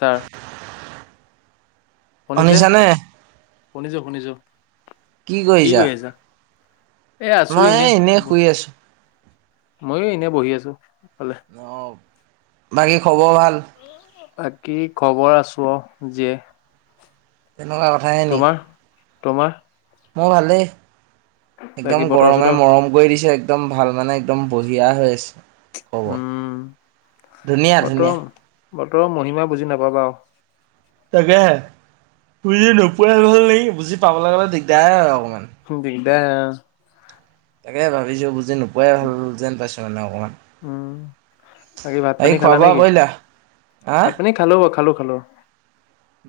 Sir শুনিছে শুনিছানে শুনিছো শুনিছো। কি কৰিছা? এই আছো মই এনে এই এনেই ব শুই আছো মই এনে বহি আছো। ফালে অ বাকী খবৰ ভাল। কি খবৰ আছো যে তেনেকুৱা কথাহে নি? তোমাৰ মোৰ ভালেই বাকী একদম বতৰ গৰমে চতৰ মৰম কৰি দিছে। একদম ভাল মানে একদম বঢ়িয়া হৈ আছে। হ'ব উম ধুনীয়া ধুনীয়া। বতৰ মহিমা বুজি নাপাবা তাকে হে বুজি নোপোৱাই হল নি বুজি পাবলৈ গ'লে দিগদাৰ হয় অকণমান। দিগদাৰ তাকে ভাবিছোঁ বুজি নোপোৱাই ভাল যেন পাইছোঁ মানে অকণমান। উম বাকী ভাত পানী খোৱা খালা বোৱা নেকি? কৰিলা হা ভাত পানী খালো, খালো। খালো।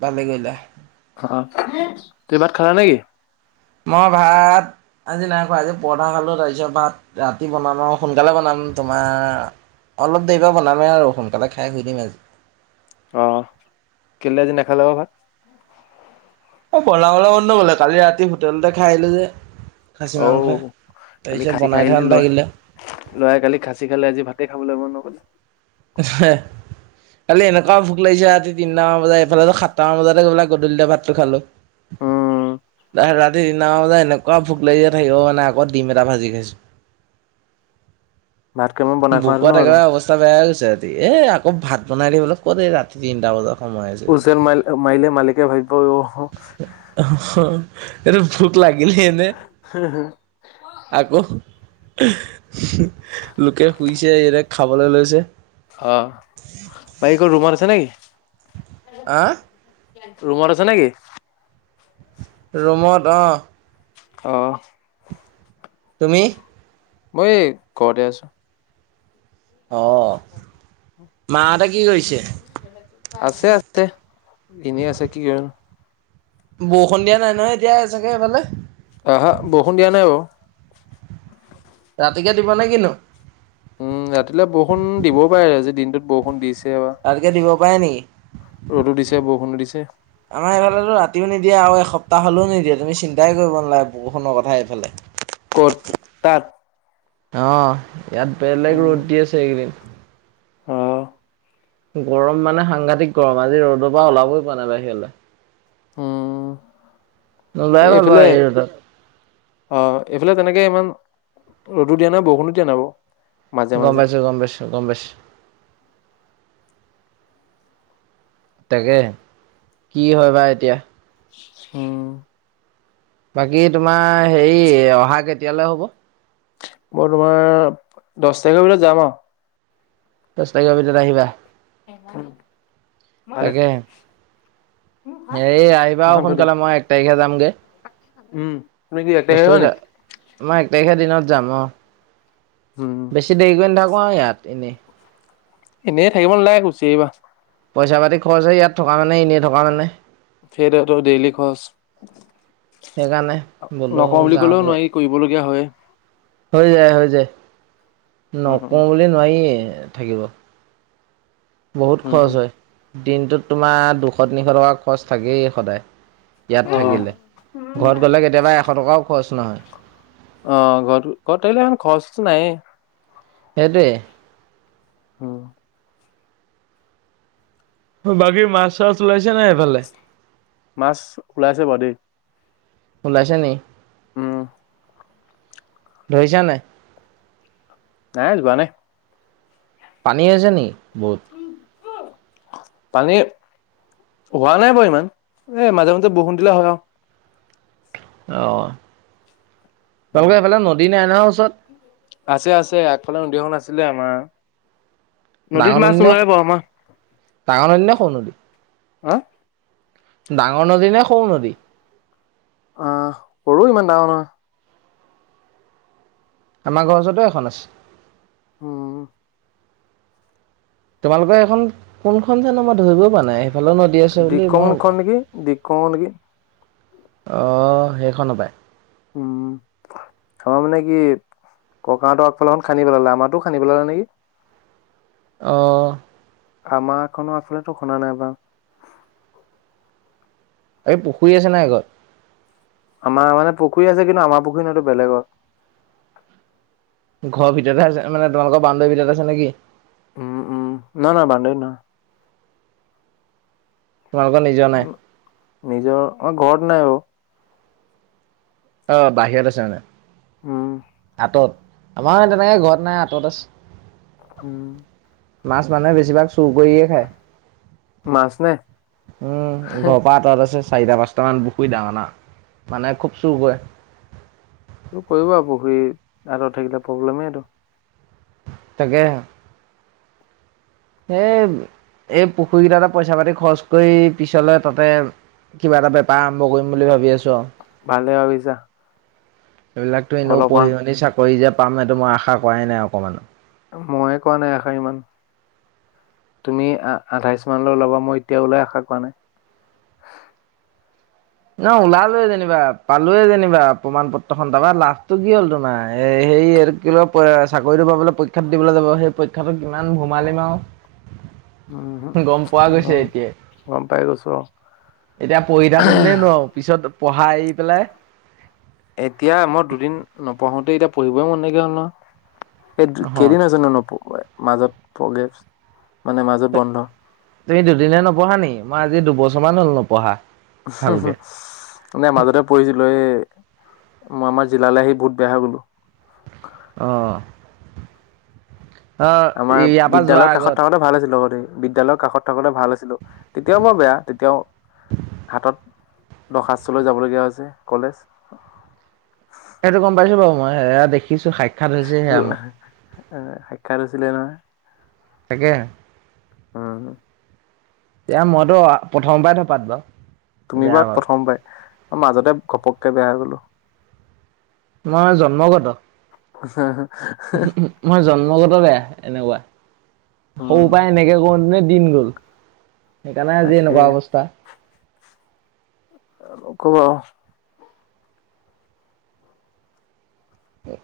ভালেই কৈলা। অ তুমিভাত খালা নেকি? মই ভাত আজি নাই খোৱা আজি পৰঠা খালো তাৰপিছত ভাত ৰাতি বনাম আৰু সোনকালে বনাম। তোমাৰ অলপ দেৰি পৰা বনামেই আৰু সোনকালে খাই শুই দিম আজি। অ কেলে আজি নেখালাবা ভাত? অ বনাব মন নগলে কালি ৰাতি হোটেলতে খাই আহিলো যে খাচী অ মাংস কালি তাৰপিছত খাচী বনাই খাই থোৱা আহিলে লোৱ নাথাকিলে ল'ৰা কালি খাচী খালে আজি ভাতে খাই খাবলৈ মন নহলে। কালি এনেকুৱাও ভোক লাগিছে ৰাতি তিনিটামান বজাত এইফালে সাতটামান বজাতে গৈ পেলায় গধূলি ভাতটো খালোঁ। উম ৰাতি তি নামানে বজাত এনেকুৱা ভোক লাগিছে থাকিব মানে আকৌ ডিম এটা ভাজি খাইছো। [unintelligible] ভাত কেইটামান বনাই খোৱাহেঁতেনো বোকত আৰু একেবাৰে অৱস্থা বেয়া গৈছে ৰাতি এ আকৌ ভাত বনাই থাকিবলে অলপ ক ৰাতি তিনটা বজাত সময় আছেগে। হুইচেল মাইলে মালিকে ভাবিব অ এইটো ভোক লাগিলেই নে আকৌ লোকে শুইছে ই খাবলৈ লৈছে। অ ভাই কি ৰুমত আছে নেকি? আহ? ৰুমত আছে নেকি? ৰুমত অঁ আহ। তুমি মই এই ঘৰতে আছোঁ। অ মা হতে আছে আছে এনেই আছে কি আৰু বৰষুণ দিয়া নাই নহয় এতিয়া চাগে এইফালে। আহা বৰষুণ দিয়া নাই বাও। ৰাতিকে দিবনে কিনো? উম ৰাতিলে বৰষুন দিবও পাৰে আজি দিনটোত বৰষুণ দিছে। বা ৰাতিকে দিব পাৰে নেকি ৰ'দো দিছে বৰষুণো দিছে। আমাৰ এইফালেতো ৰাতিও নিদিয়ে আৰু এসপ্তাহ হলেও নিদিয়ে তুমি চিন্তাই কৰিব নালাগে বৰষুণৰ কথাই এইফালে। কত তাত অ ইয়াত বেলেগ ৰ'দ দি আছে এইকেইদিন। অহ গৰম মানে সাংঘতিক গৰম আজি ৰ'দৰ পৰা ওলাবই পোৱা নাই বাহিৰলৈ। হম নোলোৱাই এ ভাল বাৰু এইফালে এই ৰ'দত অ এইফালে তেনেকে ইমান ৰ'দো দিয়া নাই বৰষুণো দিয় নাবা গম পাইছো, গম পাইছো, গম পাইছো। তাকে কি হয় বা এতিয়া। উমহ বাকী তোমাৰ হেৰি অহা কেতিয়ালৈ হব? মই তোমাৰ দচ তাৰিখৰ ভিতৰত যাম আৰু। দহ তাৰিখ ভিতৰত আহিবা উ ভালে। তাকে এই আহিবা আৰু মোৰখন থৈ দিয়া। সোনকালে। মই এক তাৰিখে যামগে। উম তুমি কি ইয়াতে বস্তু আহিবা নি? কেইটা, মই এক তাৰিখে দিনত যাম অ উম, বেছি দেৰি কৰি নথাকো আৰু ইয়াত এনেই এনেই থাকিব নালাগে গুছি আহিবা পইচা পাতি খৰচ হয় ইয়াত থকা মানে এনেই থকা মানে সেইটোৱে ত ডেইলি খৰচ সেইকাৰণে বোলো নকওঁ বুলি ক'লেও যাওঁগৈ নোৱাৰি কৰিবলগীয়া হয়। হৈ যায় হৈ যায় উম, নকওঁ উম, বুলি নোৱাৰি থাকিব বহুত উম, উম, খৰচ হয় দিনটোত তোমাৰ দুশ, তিনিশ, টকা খৰচ থাকেই সদায়। ইয়াত অ', থাকিলে, ঘৰত গ'লে কেতিয়াবা এশ টকাও খৰচ নহয়। অ ঘৰ ঘৰত থাকিলে ইমান খৰচটো নায়ে হেতে উম! বাকী মাছ চাছ ওলাইছে নাই সেইফালে মাছ ওলাইছে বাৰু দেই। ওলাইছে নি। উম ধৰিছা নাই? নাই যোৱা নাই। পানী হৈছে নি? পানী হোৱা নাই বাৰু ইমান এ মাজে মাজে বৰষুণ দিলে হয় আৰু আহ উম আছে আছে আগফালে নদীয়খন আছে আছিলে আমাৰ নদীত ডাঙৰ মাছ নদী নে ওলাই বা আমাৰ ডাঙৰ নদী নে সৰু নদী? হা। ডাঙৰ নদী নে সৰু নদী আহ সৰু ইমান ডাঙৰ নহয় আমাৰ ঘৰ ওচৰতটো এখন আছে। হোম [inaudible] তোমালোকৰ এখন কোনখন জানমত ধৰিবও পৰা নাই সেইফালেও নদী আছে বুলি মই দিকংখন ভবা নেকি দিকং নেকি আহ সেইখন সপায় উম! আমাৰ মানে কি ককাহঁতৰ আগফালে এখন খানি পেলালে, আমাতো খানি পেলালে নেকি? অঁ আমাৰ এখনো আগফালে খনা নাই বা। এই পুখুৰী আছে নাই ঘৰত আমাৰ মানে পুখুৰী আছে কিন্তু আমাৰ পুখুৰী সেতো বেলেগৰ ঘৰ ভিতৰতে আছে মানে তোমালোকৰ বান্দৱীৰ ভিতৰত আছে নেকি? উম! উম! না না বাণ্ডাৰিত নহয়। তোমালোকৰ নিজৰ নাই? উম! নিজৰ মই ঘৰত নাই বাৰু অ বাহিৰত আছে মানে উম তত আমাৰ তেনেকে ঘৰত নাই আঁতত আছে উম মাছ মানুহে বেছিভাগ চুৰ কৰিয়ে খায় মাছ নে উম ঘৰ আঁতৰত আছে চাৰিটা পাঁচটামান বুক দাওঁনা মানে খুব চুৰ কৈ চোৰ কৰিব আউ পুখুৰী আঁতৰত থাকিলে প্ৰব্লেমেইটো তাকে সেই এই পুখুৰীকেইটা এটা পইচা পাতি খৰচ কৰি পিছলে তাতে কিবা এটা বেপাৰ আৰম্ভ কৰিম বুলি ভাবি আছো আউ ভালে ভাবিছা এইবিলাকতো এনেও পঢ়ি অলপমান শুনি চাকৰি যে পাম সেইটো মই আশা কৰাই নাই অকমানো ময়ে কোৱা নাই আশাৰ ইমান তুমি আধাইছ মানলৈ ওলাবা মই এতিয়া ওলাই আশা কোৱা নাই ন ওলালোৱে যেনিবা পালোৱেই যেনিবা প্ৰমাণ পত্ৰখনন তাবা লাভটো কি হ'ল তোমাৰ এ সেই কি ল চাকৰিটো পাবলৈ পৰীক্ষাত দিবলৈ যাব সেই পৰীক্ষাতটো কিমান সোমালি আৰু গম পোৱা উমহু গৈছে এতিয়াই গম পাই গৈছো আৰু এতিয়া পঢ়ি থাক আৰু পিছত পঢ়াই আহি পেলাই এতিয়া মই দুদিন নপঢ়োতে এতিয়া পঢ়িবই মন নাইকিয়া হ'ল নহয়। ইেই অহ কেইদিন আছেনো নপহুৱাই মাজত গেপছ তুমি দুদিনে নপঢ়া নেকি মই আজি দুবছৰমান হ'ল নপঢ়া ভালকে মানে মাজতে পঢ়িছিলো এ মই আমাৰ জিলালে আহি বহুত বেয়া হৈ গ'লো আহঁ আমাৰ বিদ্যালয়ৰ কাষত থাকোতে ভাল আছিল লগতে বিদ্যালয় কাষত থাকোতে ভাল আছিলো তেতিয়াও বৰ বেয়া তেতিয়াও হাতত দৰ্খাস্তলৈ যাবলগীয়া হৈছে কলেজ। সেইটো গম পাইছো বাৰু মই সেয়া দেখি সাক্ষাৎ হৈছিলে নহয়। তাকে ওহোঁ এয়া মইতো প্ৰথম পাই দপাত বাউ তুমি বা প্ৰথম পাই মাজতে ঘপককে বেয়া হৈ গলো মই জন্মগত হা মই জন্মগত বেয়া এনেকুৱা সৰু উম পৰাই এনেকে কৰোতে দিন গ'ল সেইকাৰণে আজি তাকে এনেকুৱা অৱস্থা কব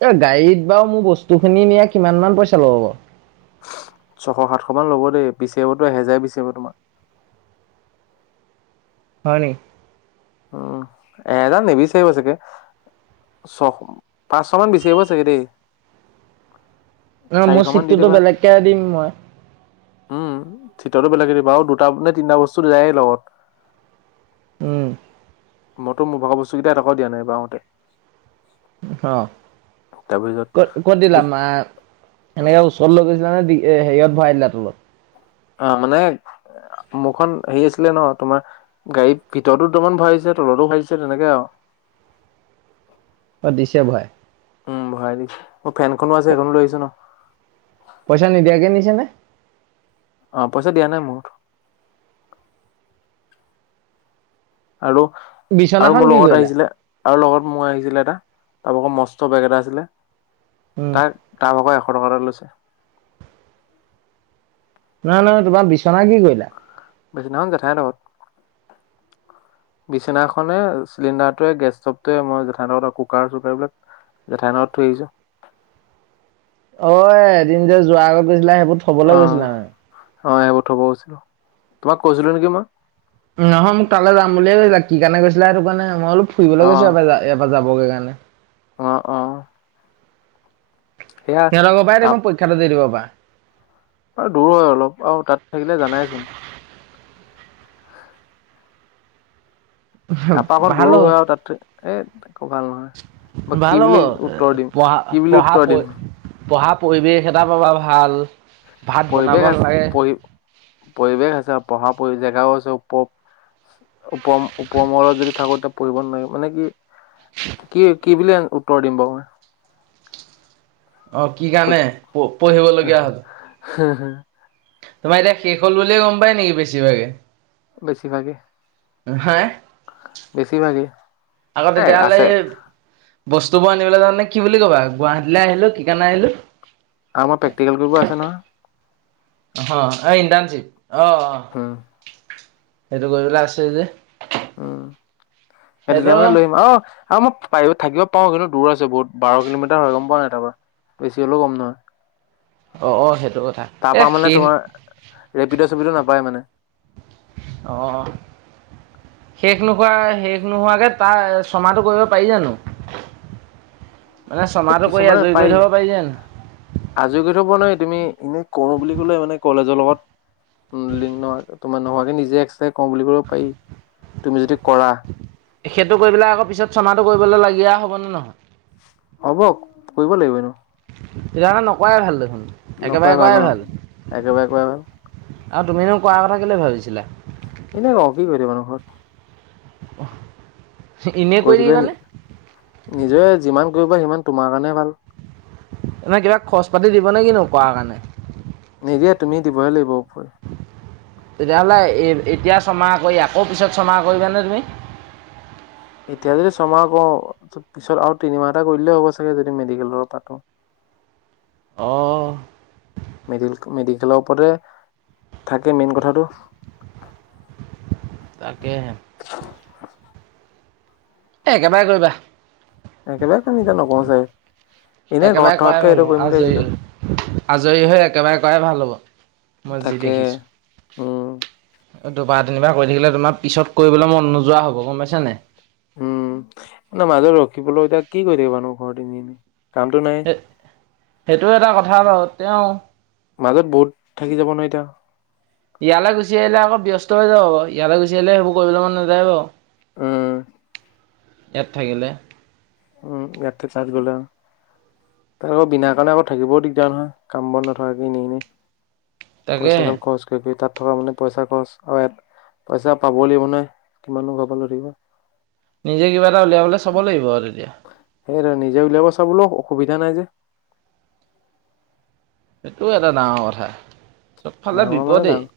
এ গাড়ীত বাৰু মোৰ বস্তু খিনি নিয়া কিমান মান পইচা ল'ব বাউ ছশ সাতশ মান ল'ব দেই বিচাৰিবতো এহেজাৰ বিচাৰিব তোমাৰ হয়নি উম এহেজাৰ নিবিচাৰিব চাগে ছশ পাঁচশ মান বিচাৰিব চাগে দেই ন চাৰিশ মোৰ মান দি চিটটোতো দিবা বেলেগকে দিম মই উম চিটৰতো বেলেগে দিবা আৰু দুটা নে তিনিটা বস্তু যায় লগত উম মইতো মোৰ ভাগৰ বস্তুকেইটা এটকাও দিয়া নাই বাওঁ আহোঁতে অ তাৰপিছত কত কত দিলা মা এনেকে ওচৰ লৈ গৈছিলা নে হেৰিয়ত ভৰাই দিলা তলত অ মানে মোৰখন হেৰি আছিলে ন তোমাৰ গাড়ী ভিতৰতো দুটামান ভৰাই দিছে তলতো ভাগিছে তেনেকে আৰু উম অ দিছে ভৰায় উম ভৰাই দিম মোৰ ফেনখনো আছে সেইখনো লৈ আহিছোঁ ন। পইচা নিদিয়াকে নিচানে? অ পইচা দিয়া নাই মোৰ হাতত আৰু আৰু বিচনাখন মোৰ কি লগত কৰিলা আহিছিলে আৰু লগত মোৰ আহিছিলে এটা তাৰ ভাগৰ মস্ত বেগ এটা আছিলে উম তাৰ, তাৰ ভাগৰ এশ- দুশ টকা এটা লৈছোঁ। নাই নহ তোমাৰ বিছনা কি কৰিলা? সেইদিনাখন জেথাহতৰ ঘৰত। বিচনাখনে চিলিণ্ডাৰটোৱে গেছ ষ্টভটোৱে মই জেঠাইত কুকাৰ চুকাৰ বিলাক জেঠাই ঘৰত থৈ আহিছোঁ। অ এদিন যে যোৱাৰ আগত গৈছিলা সেইবোৰ থবলৈ গৈছিলা মানে। অ সেইবোৰ থ'বলৈ গৈছিলো তোমাক কৈছিলো নেকি মই। নহয় মোক তালে যাম বুলিয়ে কৈছিলা কি কাৰণে গৈছিলা সেইটো কোৱা নাই মই বোলো অলপ ফুৰিব গৈছে সপায় এয়াপা যাব অকে কাৰণে অ অ সিহঁতৰ পৰাই দেখোন তাৰপৰা পৰীক্ষাটো দি দিব পাৰা। দূৰ হয় অলপ আৰু তাত থাকিলে জানাইচোন তাৰপৰা অকণ ভা'ল দূৰো হয় আৰু তাত এই একো ভাল নহয় মই কি ভা'ল বুলি উত্তৰ দিম পঢ়া কি বুলি পঢ়া উত্তৰ দিম পঢ়া পৰিৱেশ এটা পাবা ভাল। ভাত বনাব পৰিৱেশ আছে নালাগে পৰি পৰিৱেশ আছে। পঢ়া পৰি জেগাও আছে উপ উপ উপমলত যদি থাকো তেতিয়া পঢ়িব নোৱাই মানে কি কি কি বুলি উত্তৰ দিম বাও মই অ কি কাৰণে পঢ়িবলগীয়া হ'ল। [unintelligible] তোমাৰ এতিয়া শেষ হল বুলিয়ে গম পায় নেকি বেছিভাগে। বেছি ভাগে। [unintelligible] বেছি ভাগে। আক তেতিয়া হ'লে এ বস্তুবোৰ আনিবলৈ যাওঁতে কি বুলি কবা গুৱাহাটীলৈ আহিলো কি কাৰণে আহিলো। আম প্ৰেক্টিকেল কৰিব আছে নহয়। অ অ ইন্তানজিপ অ অ উম এইটো কৰিবলে আছে যে। উম সেই সেইটো তেতিয়া মানে লৈ আহিম অ। আৰু মই পাৰিব থাকিব পাৰো কিন্তু দূৰ আছে বহুত বাৰ কিলোমিটাৰ হৈ গম পোৱা নাই তাৰ পা বেছি হ'লেও কম নহয়। অ অ সেইট- তাৰ পৰা মানে তোমাৰ ৰেপিড চেপিডো নাপায় মানে। অ শেষ নোখোৱা শেষ নোহোৱাকে তাৰ ছমাহটো কৰিব পাৰি জানো। মানে এ ছমাহটো কৰি কিছুমানৰ আজৰি কৰি পাই থ'ব পাৰি জানো আজৰি কৈ থব ন তুমি এনেই কৰো বুলি ক'লে মানে কলেজৰ লগত লিগ্ন তোমাৰ নোহোৱাকে নিজে এক্স্ৰ কওঁ বুলি কওঁ পাৰি তুমি যদি কৰা সেইটো কৰি পেলাই আকৌ পিছত চমাহটো কৰিবলৈ লাগীয়া হবনে নহয়? হ'ব কৰিব লাগিব এনো তেতিয়াহলে নকোৱাই ভাল দেখোন নকৰাই একেবাৰে কৰাই অ ভাল। একেবাৰে কৰাই ভাল আৰু তুমিনো কোৱাৰ কথা কেলে ভাবিছিলা। এনে কওঁ কি কৰি থাকিবা নো ঘৰত। অহ কৰি থাকিলে নি নিজে যিমান কৰিব সিমান তোমাৰ কাৰণে ভাল এনে কিবা খৰচ পাতি দিবনে কি নো কোৱা কাৰণে? নিদিয়ে তুমি দিবহে লাগিব ওপৰি তেতিয়া হ'লে এতিয়া ছমাহ কৰি আকৌ পিছত ছমাহ কৰিবানে তুমি এতিয়া যদি ছমাহ ক পিছত আৰু তিনিমাহ এটা কৰি দিলে হ'ব চাগে যদি মেডিকেল পাত [unintelligible] অ মেড মেডিকেলৰ ওপৰতে থাকে মেইন কথাটো [unintelligible] তাকেহে এ একেবাৰে কৰিবা একেৰাৰে চিন্তা নকৰো চাগে এনে ঘৰত একেবাৰে কৰাই থকাতকে ভাল এইটো হব কৰিম বুলি ভাবিছিলো আজৰি আজৰি হৈ একেবাৰে কৰাই ভাল হ'ব মই যি তাকে দেখিছোঁ উম দুবাৰ তিনিবাৰ কৰি থাকিলে তোমাৰ পিছত কৰিবলৈ মন নোযোৱা হব গম পাইছি নাই উম ন মাজত ৰখিবলৈ এতিয়া কি কৰি থাকিবা নো ঘৰতে এনেই সেইটো এটা কথা আৰু তেওঁ মাজত বহুত থাকি যাব ন এতিয়া ইয়ালৈ গুচি আহিলে আকৌ ব্যস্ত হৈ যাব ইয়ালৈ গুচি আহিলে সেইবোৰ কৰিবলৈ মন নাযায় বাৰু উম এয়াত থাকিলে উম এয়াটো তাত গলা তাৰ আকৌ বিনা কাৰণে আকৌ থাকিবও দিগদাৰ নহয় কাম বন নথকাকে এনেই এনেই তাকেহে পইচাদম খৰচ কৰি কৰি তাত থকা মানে পইচা খৰচ আৰু ইয়াত পইচা পাব লাগিব নহয় কিমানো ঘৰ ফালে দিব নিজে কিবা এটা উলিয়াবলে চাব লাগিব আৰু তেতিয়া সেই নিজে উলিয়াব চাবলৈ অসুবিধা নাই যে সেইটোও এটা ডাঙৰ কথা চবফালে ডাঙৰ মানে বিপদেই ডাঙৰ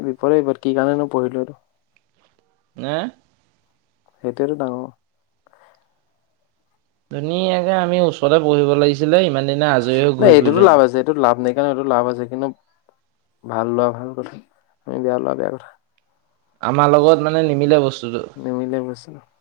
এই বিপদ বিপদ কি কাৰণেনো পঢ়িলো আৰু হে সেইটোৱেতো ডাঙৰ ধুনীয়াকে আমি ওচৰতে পঢ়িব লাগিছিলে ইমান দিনে আজৰি হৈ নাই ঘূৰি এইটোতো ফুৰিলোহেঁতেন লাভ আছে এইটো লাভ নাই সেই কাৰণে এইটো লাভ আছে কিন্তু ভাল লৰা ভাল কথা আমি বেয়া লৰা বেয়া কথা আমাৰ লগত মানে নিমিলে বস্তুটো নিমিলে বস্তু